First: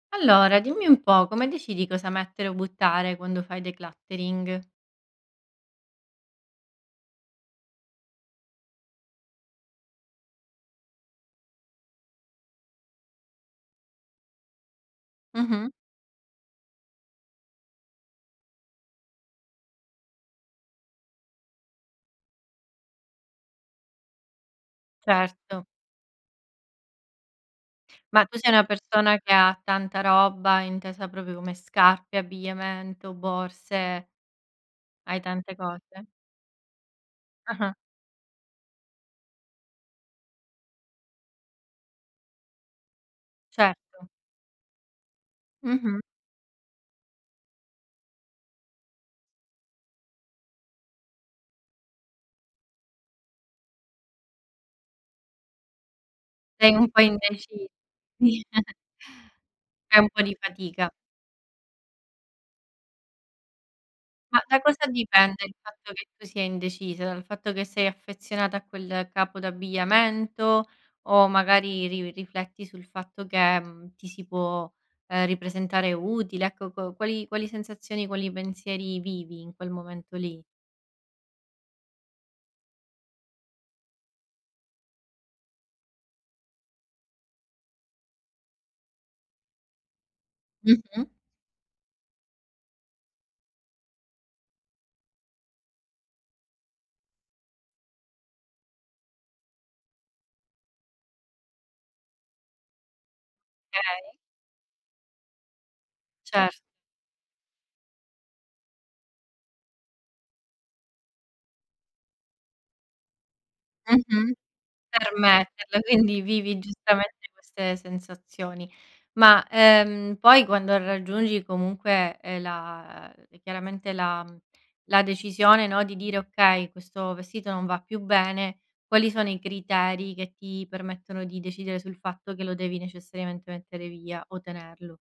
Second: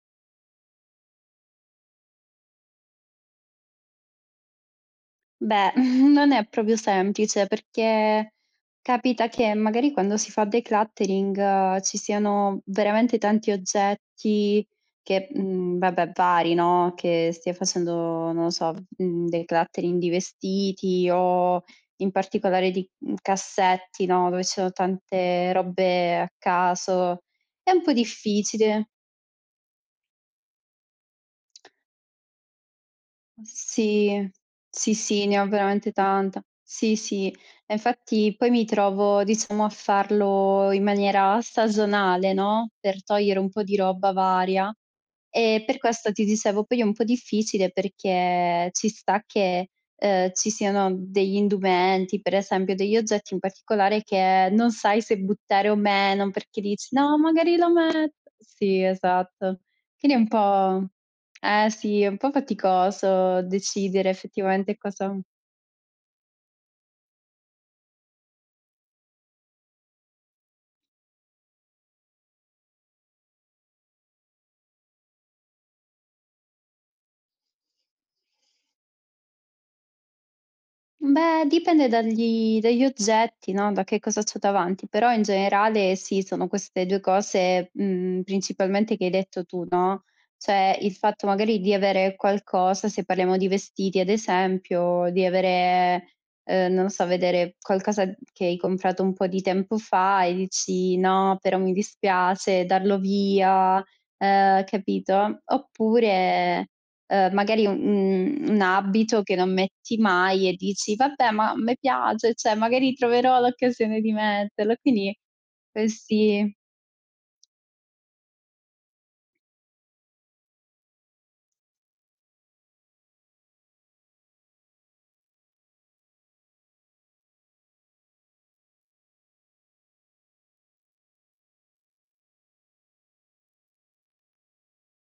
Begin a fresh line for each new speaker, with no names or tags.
Allora, dimmi un po', come decidi cosa mettere o buttare quando fai decluttering?
Beh, non è proprio semplice, perché capita che magari, quando si fa decluttering ci siano veramente tanti oggetti che
Mh-mh.
uhm, vabbè, pari, no, che stia facendo, non lo so, uhm, decluttering di vestiti o in particolare di, uhm, cassetti, no, dove ci sono tante
Certo.
robe a caso. È un po'
Ma tu sei una
difficile.
persona che ha tanta roba, intesa proprio come scarpe, abbigliamento, borse?
Sì. Sì,
Hai
sì, ne ho
tante
veramente
cose?
tanta. Sì, sì,
Ah-ah.
e infatti poi mi trovo, diciamo, a farlo in maniera stagionale, no, per togliere un po' di
Certo.
roba varia. Ehm, per
Mh-mh.
questo, ti dicevo poi è un po' difficile perché ci sta che, ehm, ci siano degli indumenti, per esempio degli oggetti in particolare, che non sai se buttare o meno, perché
Sei un
dici:
po'
"No, magari
indecisa?
lo me"
Sì.
Sì, esatto.
È un
Quindi è un
po'di
po'
fatica.
eh sì, è un po' faticoso decidere
Ma da
effettivamente
cosa
cosa
dipende il fatto che tu sia indecisa? Dal fatto che sei affezionata a quel capo d'abbigliamento, o magari ri rifletti sul fatto che, mhmm, ti si può, ehm, ripresentare utile? Ecco, co qual quali sensazioni, quali pensieri vivi in quel momento lì?
Beh, dipende dagli dagli oggetti, no, da che cosa c'ho davanti, però in generale sì, sono queste 2 cose, mhmm, principalmente che hai detto tu, no; cioè, il
Mh-mh.
fatto magari di avere qualcosa, se parliamo di vestiti ad esempio, di avere, ehm, non lo so, vedere qualcosa che hai comprato un po' di tempo fa e dici: "No, però mi dispiace darlo via",
Okay.
ehm, capito?
Cer
Oppure, ehm, magari un uhm, un abito che non metti mai e dici: "Vabbè, ma me piace, cioè magari troverò l'occasione di
Mh-mh.
metterlo",
Per
quindi
metterla,
eh,
quindi
sì.
vivi giustamente queste sensazioni. Ma, ehm, poi quando raggiungi comunque, ehm, la, ehm e chiaramente la mhmm, la decisione, no, di dire: "Okay, questo vestito non va più bene", quali sono i criteri che ti permettono di decidere sul fatto che lo devi necessariamente mettere via o tenerlo?